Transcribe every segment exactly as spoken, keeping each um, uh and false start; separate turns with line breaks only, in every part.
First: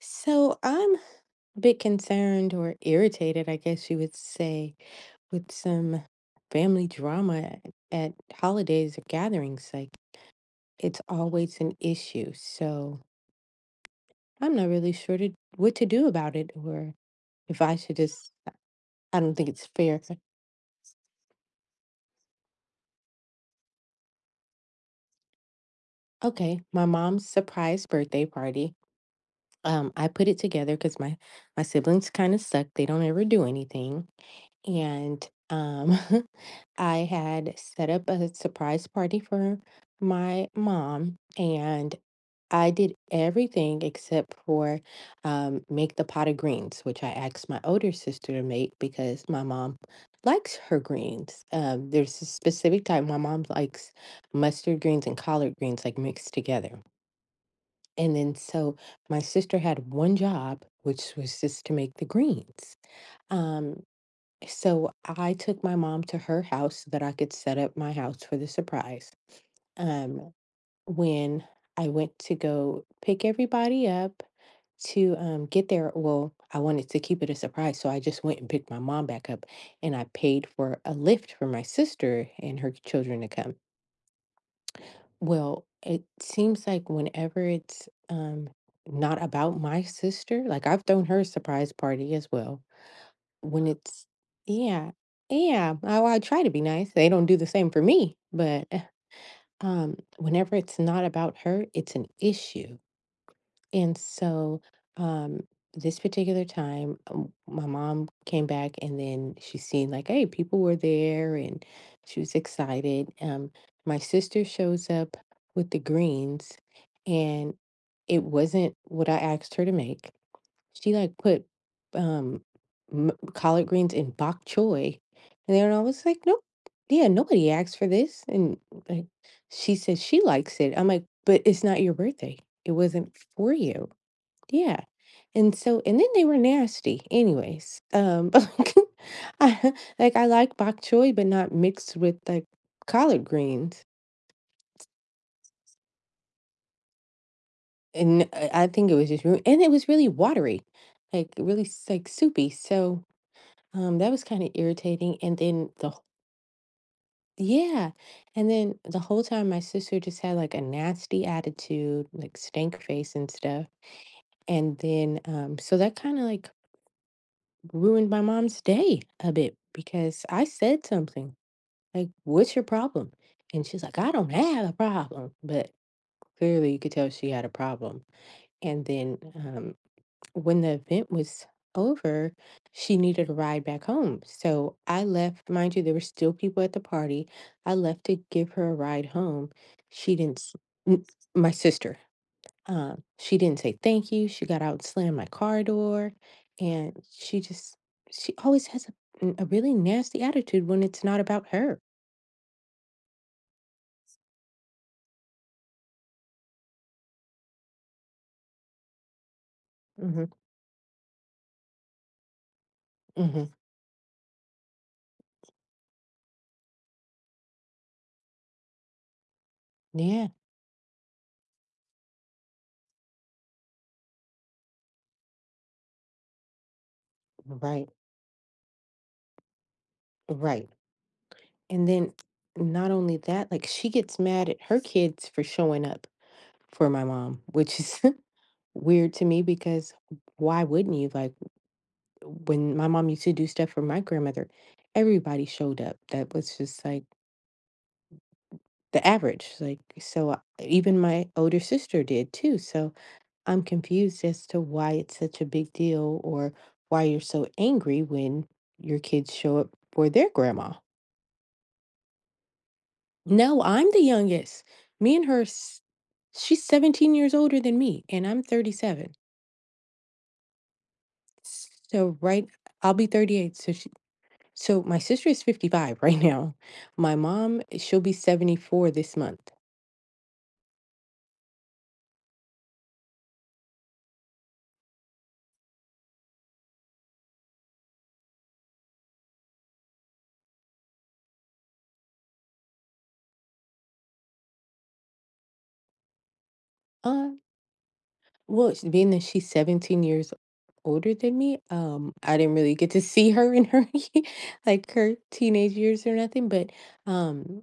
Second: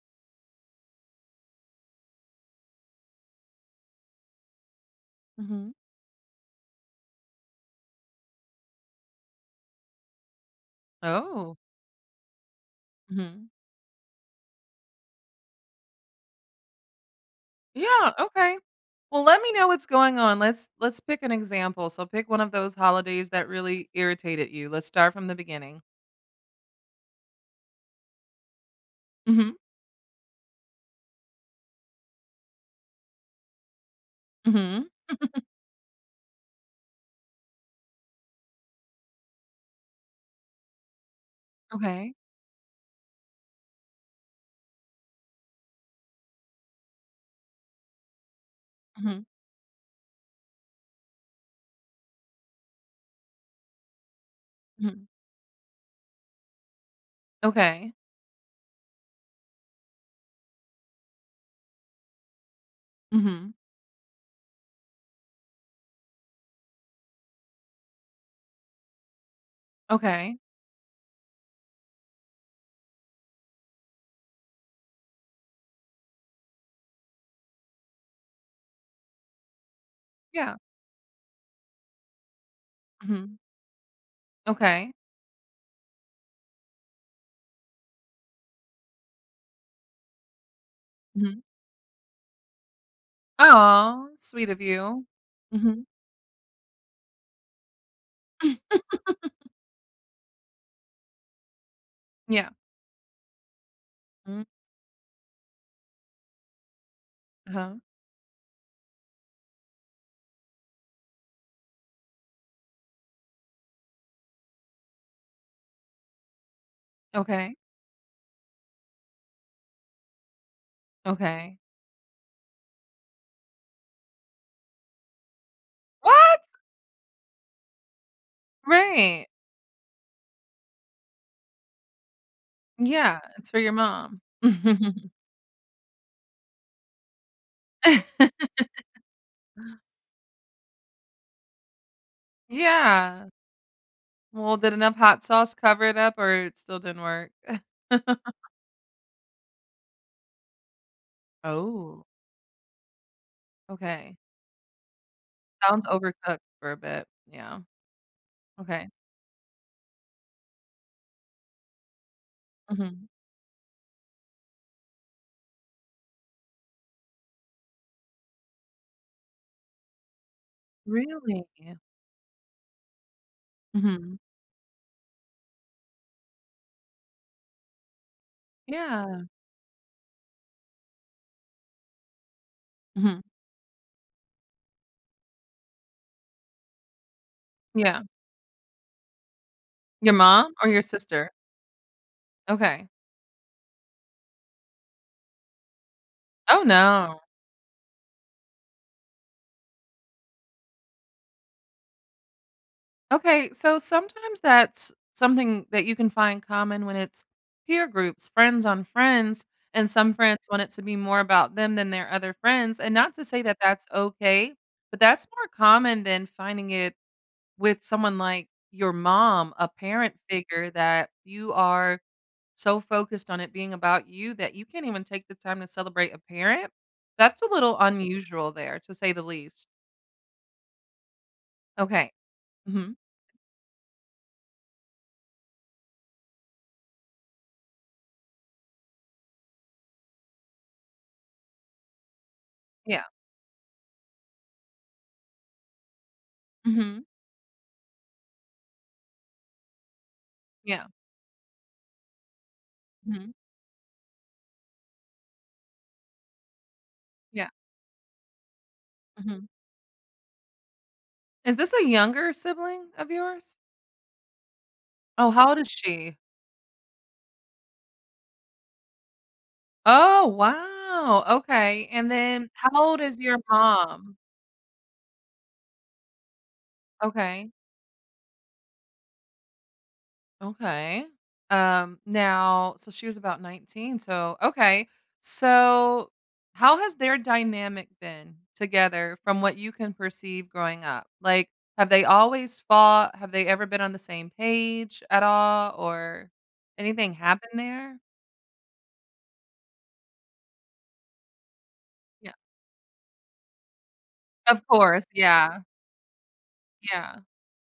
So I'm a bit concerned or irritated, I guess you would say, with
Mhm.
some family drama at holidays or gatherings. Like, it's
Oh.
always an issue. So
Mhm.
I'm not really sure to, what to do about it, or if I should
Yeah,
just,
okay.
I
Well,
don't
let
think
me
it's
know what's
fair.
going on. Let's let's pick an example. So pick one of those holidays that really irritated you. Let's start from the beginning.
Okay, my mom's surprise birthday party.
Mhm.
Um, I put it together because my my siblings kind of suck. They don't ever do anything.
Mhm.
and um, I had set up a surprise party for my mom, and
Okay.
I did everything except for um, make the pot of greens, which I asked my older sister to make because
Mhm.
my mom likes her greens. Um, there's a specific type my mom likes, mustard greens
Mhm.
and collard greens, like, mixed together.
Okay.
And then so my sister had one job, which was just to make the greens.
Mhm.
Um, so I took my mom to her house so that I could set up my house for the surprise. Um,
Okay.
when I went to go pick everybody up to um, get there, well, I wanted to keep it a surprise. So I just went and picked my mom back up, and I paid
Yeah.
for a lift for my sister and her children to
Mhm.
come.
Okay.
Well, it seems like whenever it's um, not about my sister, like, I've thrown her a
Mhm.
surprise party as well. When it's
Aw, sweet of
Yeah,
you.
yeah,
Mhm.
I I try to be nice, they don't do the same for me, but, eh, um, whenever it's not about her, it's an
Yeah.
issue, and
Mm,
so, um, this particular time, um, my
uh-huh.
mom came back and then she seen like, "Hey, people were there," and she was excited. um, my sister shows up with the greens, and
Okay.
it wasn't what I asked her to make. She, like, put,
Okay.
um, m collard greens in bok choy, and then I was like,
What?
"Nope. Yeah, nobody asked for this," and, like,
Right.
she said she likes it. I'm like, "But it's not your birthday. It wasn't
Yeah, it's
for
for your
you."
mom.
Yeah, and so and then they were nasty anyways, um, but, like, I like, I like bok choy, but not mixed with, like, collard
Yeah.
greens,
Well, did enough hot sauce cover it up or it still didn't work?
and I I think it was just ru and it was really watery, like, really, s
Oh.
like, soupy, so Um, that
Okay.
was kinda irritating, and then
Sounds
the wh
overcooked for a bit. Yeah.
Yeah, and then
Okay.
the whole time my sister just had, like, a nasty attitude, like, stank
Mhm.
face and stuff, and then, um so that kinda, like, ruined my mom's day a bit because I said something,
Really?
like, "What's your problem?" And she's like, "I
Mhm.
don't have a problem," but clearly you could tell she had a problem, and then,
Yeah.
um when the event was over, she
Mhm.
needed a ride back home. So I left, mind you, there were still people at the party. I
Yeah.
left to give her a ride home.
Your
She didn't,
mom
s-
or your
n-
sister?
My sister,
Okay.
um, she didn't say thank you. She got out and slammed my car door.
Oh,
And
no.
she just, she always has a, n- a really nasty attitude when it's not about her.
Okay, so sometimes that's something that you can find common when it's peer groups, friends on friends, and some
Hmm.
friends want it to be more about them than their other friends, and not to say
Hmm.
that that's okay, but that's more common than finding it with someone like your mom, a parent
Yeah.
figure that you are so focused on it being about you that you can't even take the time to celebrate a parent, that's a little
Right.
unusual there, to say the least.
Right. And then,
Okay.
not
Mhm.
only that, like, she gets mad at her kids for showing up for my mom, which is weird to me because why wouldn't you? Like, when my
Yeah.
mom used to do stuff for my grandmother, everybody showed up. That was just like
Mhm.
the average. Like, so uh,
Yeah.
even my older sister did too. So
Mhm.
I'm confused as to why it's such a big deal, or why you're so
Yeah.
angry when your kids
Mhm.
show up for their grandma.
Is this a younger sibling of yours?
No, I'm the youngest. Me and
Oh,
her
how old is
s-
she?
She's seventeen years older than me, and I'm thirty-seven.
Oh, wow. Okay. And
So, right,
then how
I'll
old
be
is your
thirty-eight. So she
mom?
so my sister is fifty-five right now. My
Okay.
mom, she'll be seventy-four this month.
Okay. Um now so she was about nineteen. So okay. So how has their dynamic been together from what you can perceive growing up? Like have they always fought? Have they ever been on the same page at all or anything
Uh
happened there?
well, sh- being that she's seventeen years older than me, um,
Yeah.
I didn't really get to see her in her
Of
like,
course.
her
Yeah.
teenage years or nothing, but
Yeah.
um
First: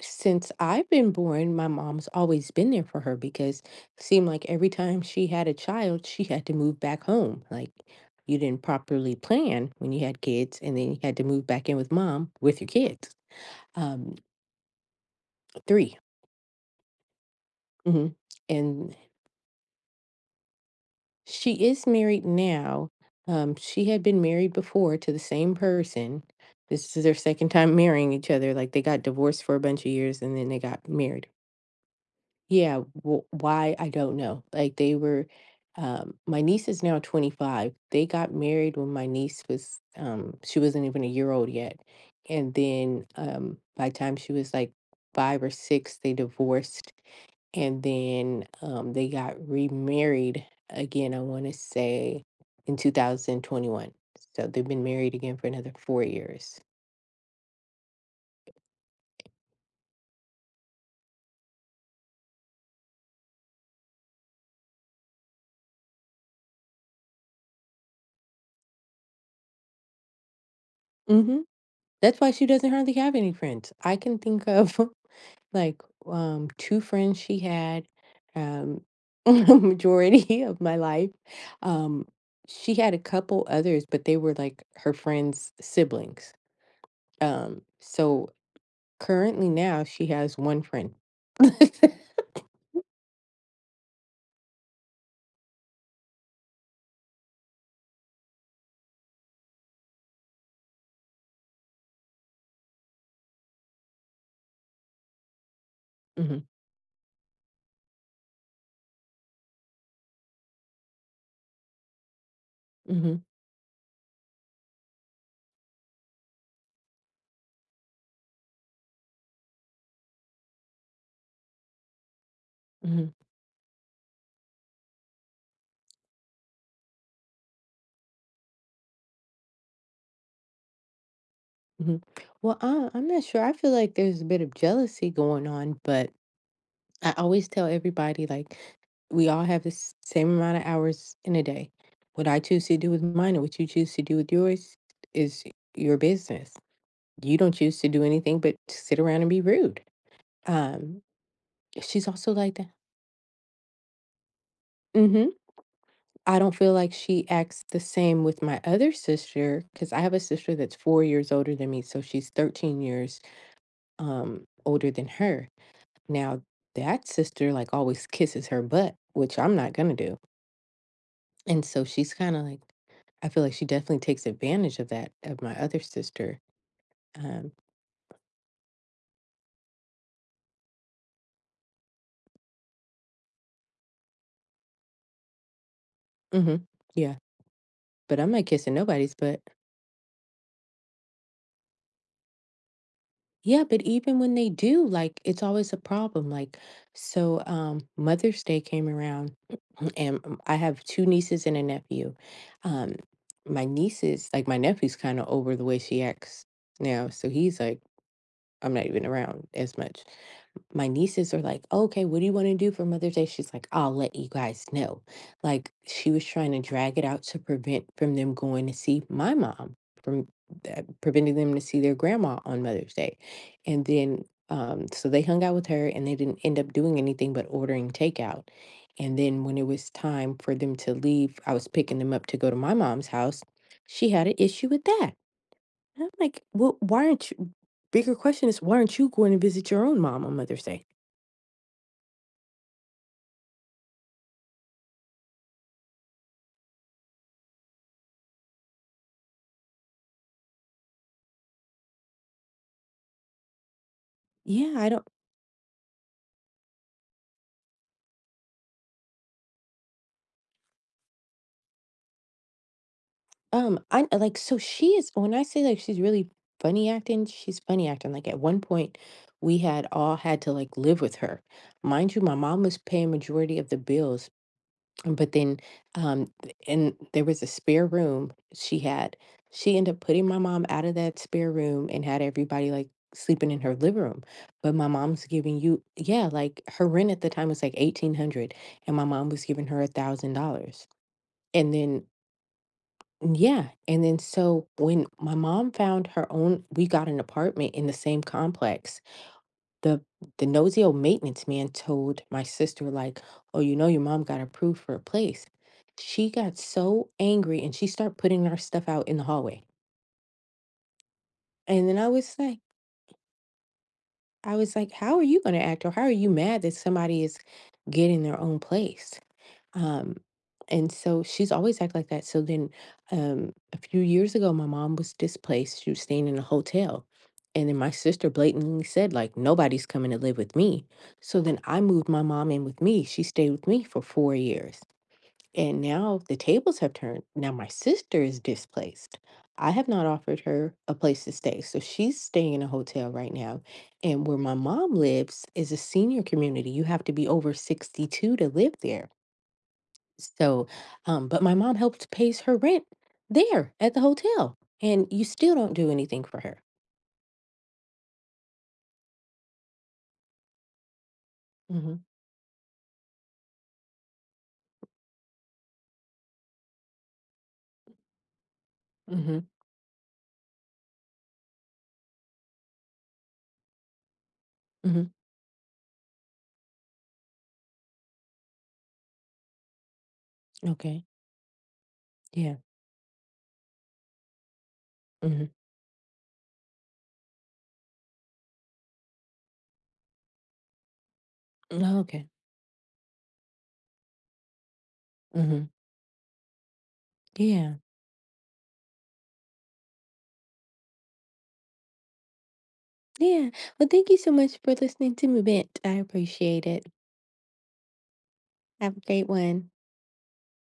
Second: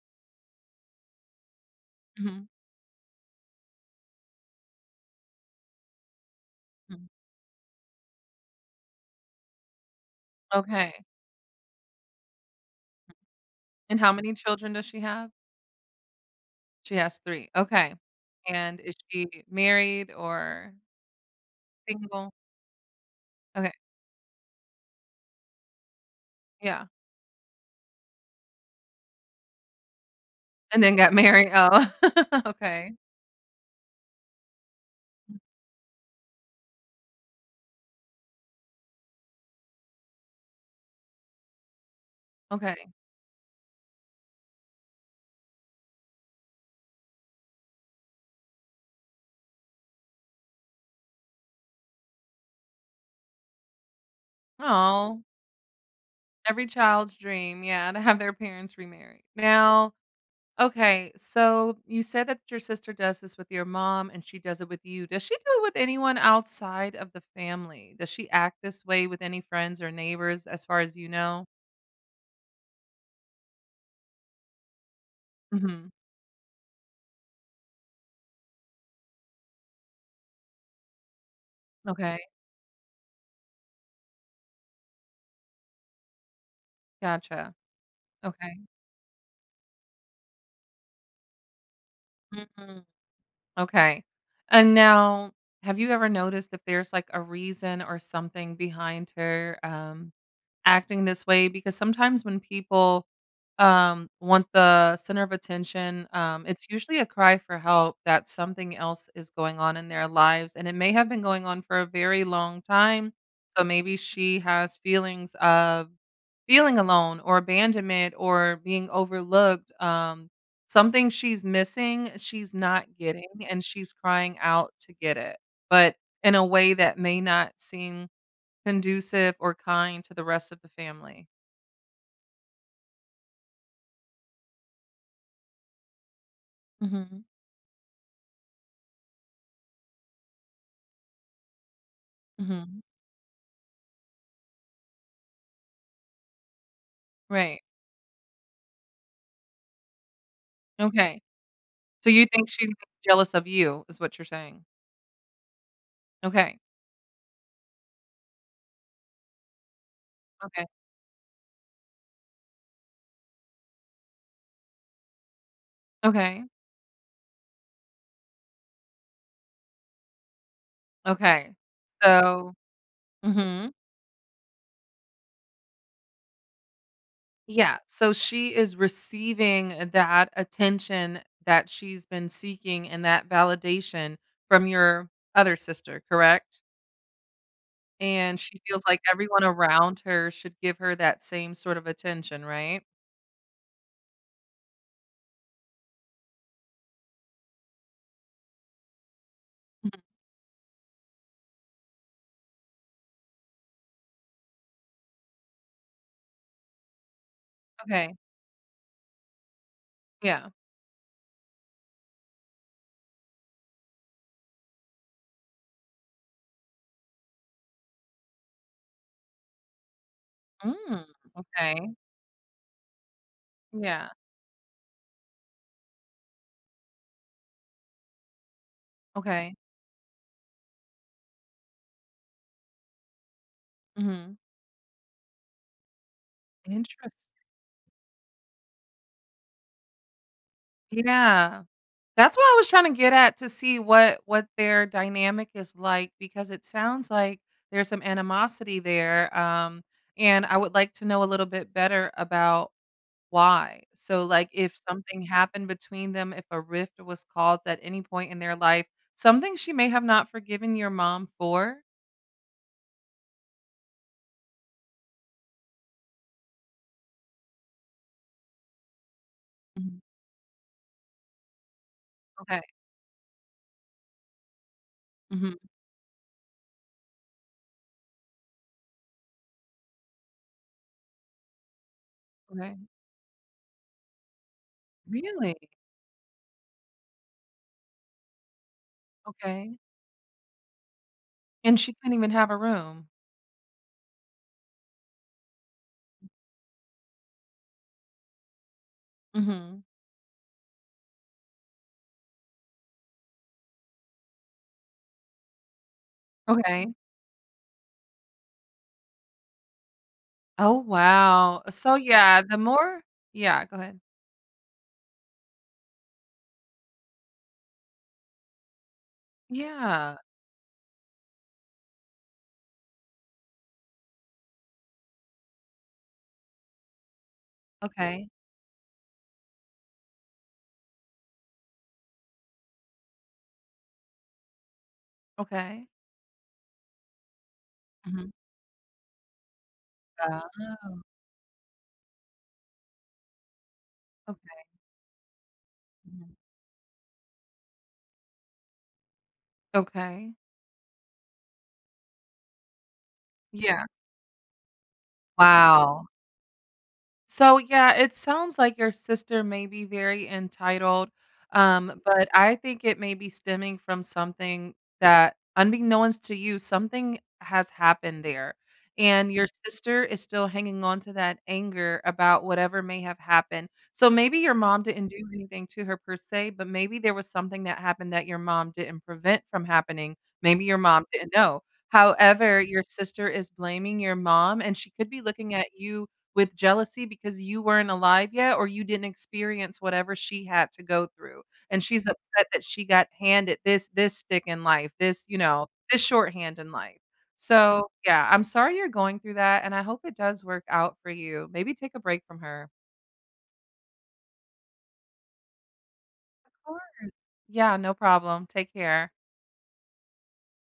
since I've been born, my mom's
Mhm,
always been there for her because it seemed like every time she had a child, she had to move back
mhm.
home. Like, you didn't properly plan when you had kids, and then
Okay.
you had to move back in with mom with your kids.
And how
Um,
many children does she have?
three.
She has three. Okay.
Hmm.
And
And
is she married or
she is married
single?
now. Um,
Okay.
she had been married before to the same person.
Yeah.
This is their second time marrying each other. Like, they got divorced for a bunch of years and then they
And
got
then got
married.
married. Oh,
Yeah,
okay,
w why, I don't know. Like, they were um, my niece is now twenty-five. They got married when my niece was, um, she wasn't even a year old yet. And
okay.
then, um, by the time she was like five or six, they divorced, and then um, they got remarried again. I want to say in two thousand twenty-one. So they've been married
Oh,
again for another four years.
every child's dream, yeah, to have their parents remarry. Now, okay, so you said that your sister does this with your mom and she does it with you. Does she do it with anyone outside of the family? Does she act this way with any friends or neighbors as far as you
Hmm.
know?
That's why she doesn't hardly have any friends. I can think of, like,
Mhm.
um, two friends she had, um, majority of my life. Um,
Okay,
she had a couple others, but they were, like, her friend's siblings.
gotcha.
Um, so
Okay.
currently now she has one friend.
Mm, okay. And now, have you ever noticed if there's, like, a reason or something behind her, um acting this way because sometimes when people um, want the center of attention,
Mhm.
um, it's usually a cry for help that something else is going on in their lives. And it may have been going on for a very long time.
Mhm.
So maybe she has feelings of feeling alone or abandonment or being overlooked. Um, something she's missing, she's not
Mhm.
getting, and she's crying out to get it, but in a way that may not seem conducive or kind to the rest of the family.
Mhm. Well, I I'm not sure. I feel like there's a bit of jealousy going on, but I
Mhm,
always tell everybody, like, we all have the s- same amount of hours in a day. What I choose to
mhm.
do with mine and what you choose to do with yours is your business. You don't
Right.
choose to do anything but sit around and be rude. Um,
Okay.
she's
So you
also
think
like that.
she's jealous of you is what you're saying?
Hmm. I don't
Okay,
feel like she acts the same with my other sister, because I have a sister
okay,
that's four years older than me, so she's thirteen years um older than her. Now,
okay,
that sister, like, always kisses her butt, which I'm not gonna do.
okay.
And so she's kinda
So
like I feel like she
mhm.
definitely takes advantage of that, of my other sister. Um,
Yeah, so she is receiving that attention that she's been seeking and that validation from your other sister, correct?
mhm, yeah, but I'm
And
not
she
kissing
feels like
nobody's. But
everyone around her should give her that same sort of attention, right?
Yeah, but even when they do, like, it's always a problem. Like, so, um, Mother's Day came around,
Mhm.
and, um, I have two nieces and a nephew. Um, my nieces like, my nephew's kinda over the way she acts now, so he's like,
Okay,
I'm not even around as much.
yeah.
My nieces are like, "Oh, okay, what do you want to do for Mother's Day?" She's like, "I'll let you guys know." Like, she was trying to drag it out to prevent from them going to see my mom, from that,
Mm.
preventing them to see their
Okay.
grandma on Mother's Day. And
Yeah.
then, um, so they hung out with her and they didn't end up doing anything but ordering takeout. And then,
Okay.
when it was time for them to leave, I was picking them up to go to my mom's house. She had an
Mhm.
issue with that. And I'm like, well, why
Interest
aren't you? Bigger question is, why aren't you going to visit your own mom on Mother's Day?
Yeah. That's what I was trying to get at to see what what their dynamic is like because it sounds like there's some animosity there, um, and I would like to know a little bit better about why. So, like,
Yeah,
if
I don't.
something happened between them, if a rift was caused at any point in their life, something she may have not forgiven your mom for?
um I, like, so she is, when I say, like, she's really funny acting, she's funny acting. Like, at one point we had
Mhm.
all had to, like, live with her. Mind you, my mom
Okay.
was paying majority of the bills, but then
Mhm.
um th- and there was a spare room she had. She ended up putting my mom out of that spare room and had everybody
Okay.
like sleeping in her living room. But my mom's
Really?
giving you yeah, like, her rent at the time was like eighteen hundred, and my mom was giving
Okay.
her a thousand dollars. And
And she
then
couldn't even have a room.
Mm. Yeah. And then so when my mom found her own, we got an apartment in the same complex.
Mhm.
The the nosy old maintenance man told my sister like, "Oh, you know, your mom got approved for a place." She got
Okay.
so angry, and she started putting our stuff out in the hallway.
Oh, wow.
And
So,
then I was
yeah, the
like
more yeah, go ahead.
I was like, "How are you going to act, or how are you mad that somebody is getting their own place?" Um,
Yeah.
and so she's always act like that. So then um a few years ago my mom was displaced. She was staying in a hotel. And then my
Okay.
sister blatantly said, like, nobody's coming to live with me. So then I moved my mom in with me. She stayed with me for four years. And
Okay.
now the tables have turned. Now my sister
Mhm.
is displaced. I have not offered her a
Oh,
place to stay. So she's staying in a hotel right now. And where my
okay.
mom lives is a senior
Mhm.
community. You have to be over sixty-two to live there.
Okay.
So, um, but my mom helped pays her rent there
Yeah.
at the hotel, and you still don't do
Wow.
anything for her.
So, yeah, it sounds like your sister may be very entitled,
Hmm.
um, but I think it may be stemming from something that, unbeknownst to you, something has happened there. And
Hmm.
your sister is still hanging on to that anger about whatever may have happened. So maybe your mom
Hmm.
didn't do anything to her per se, but maybe there was something that happened that your mom didn't prevent from happening. Maybe your
Okay.
mom didn't know.
Yeah.
However, your sister is blaming your mom, and she could be
Hmm.
looking at you with jealousy because you weren't alive yet or you didn't experience whatever she had to go through, and she's
Okay.
upset that she got handed this this stick in life, this, you
Hmm.
know, this shorthand in life.
Yeah.
So, yeah, I'm sorry you're going through that, and I hope it does work out for you. Maybe take a break from her.
Yeah. Well, thank you so much for listening to me, Bent. I
Of
appreciate
course.
it.
Yeah, no problem. Take
Have a
care.
great one.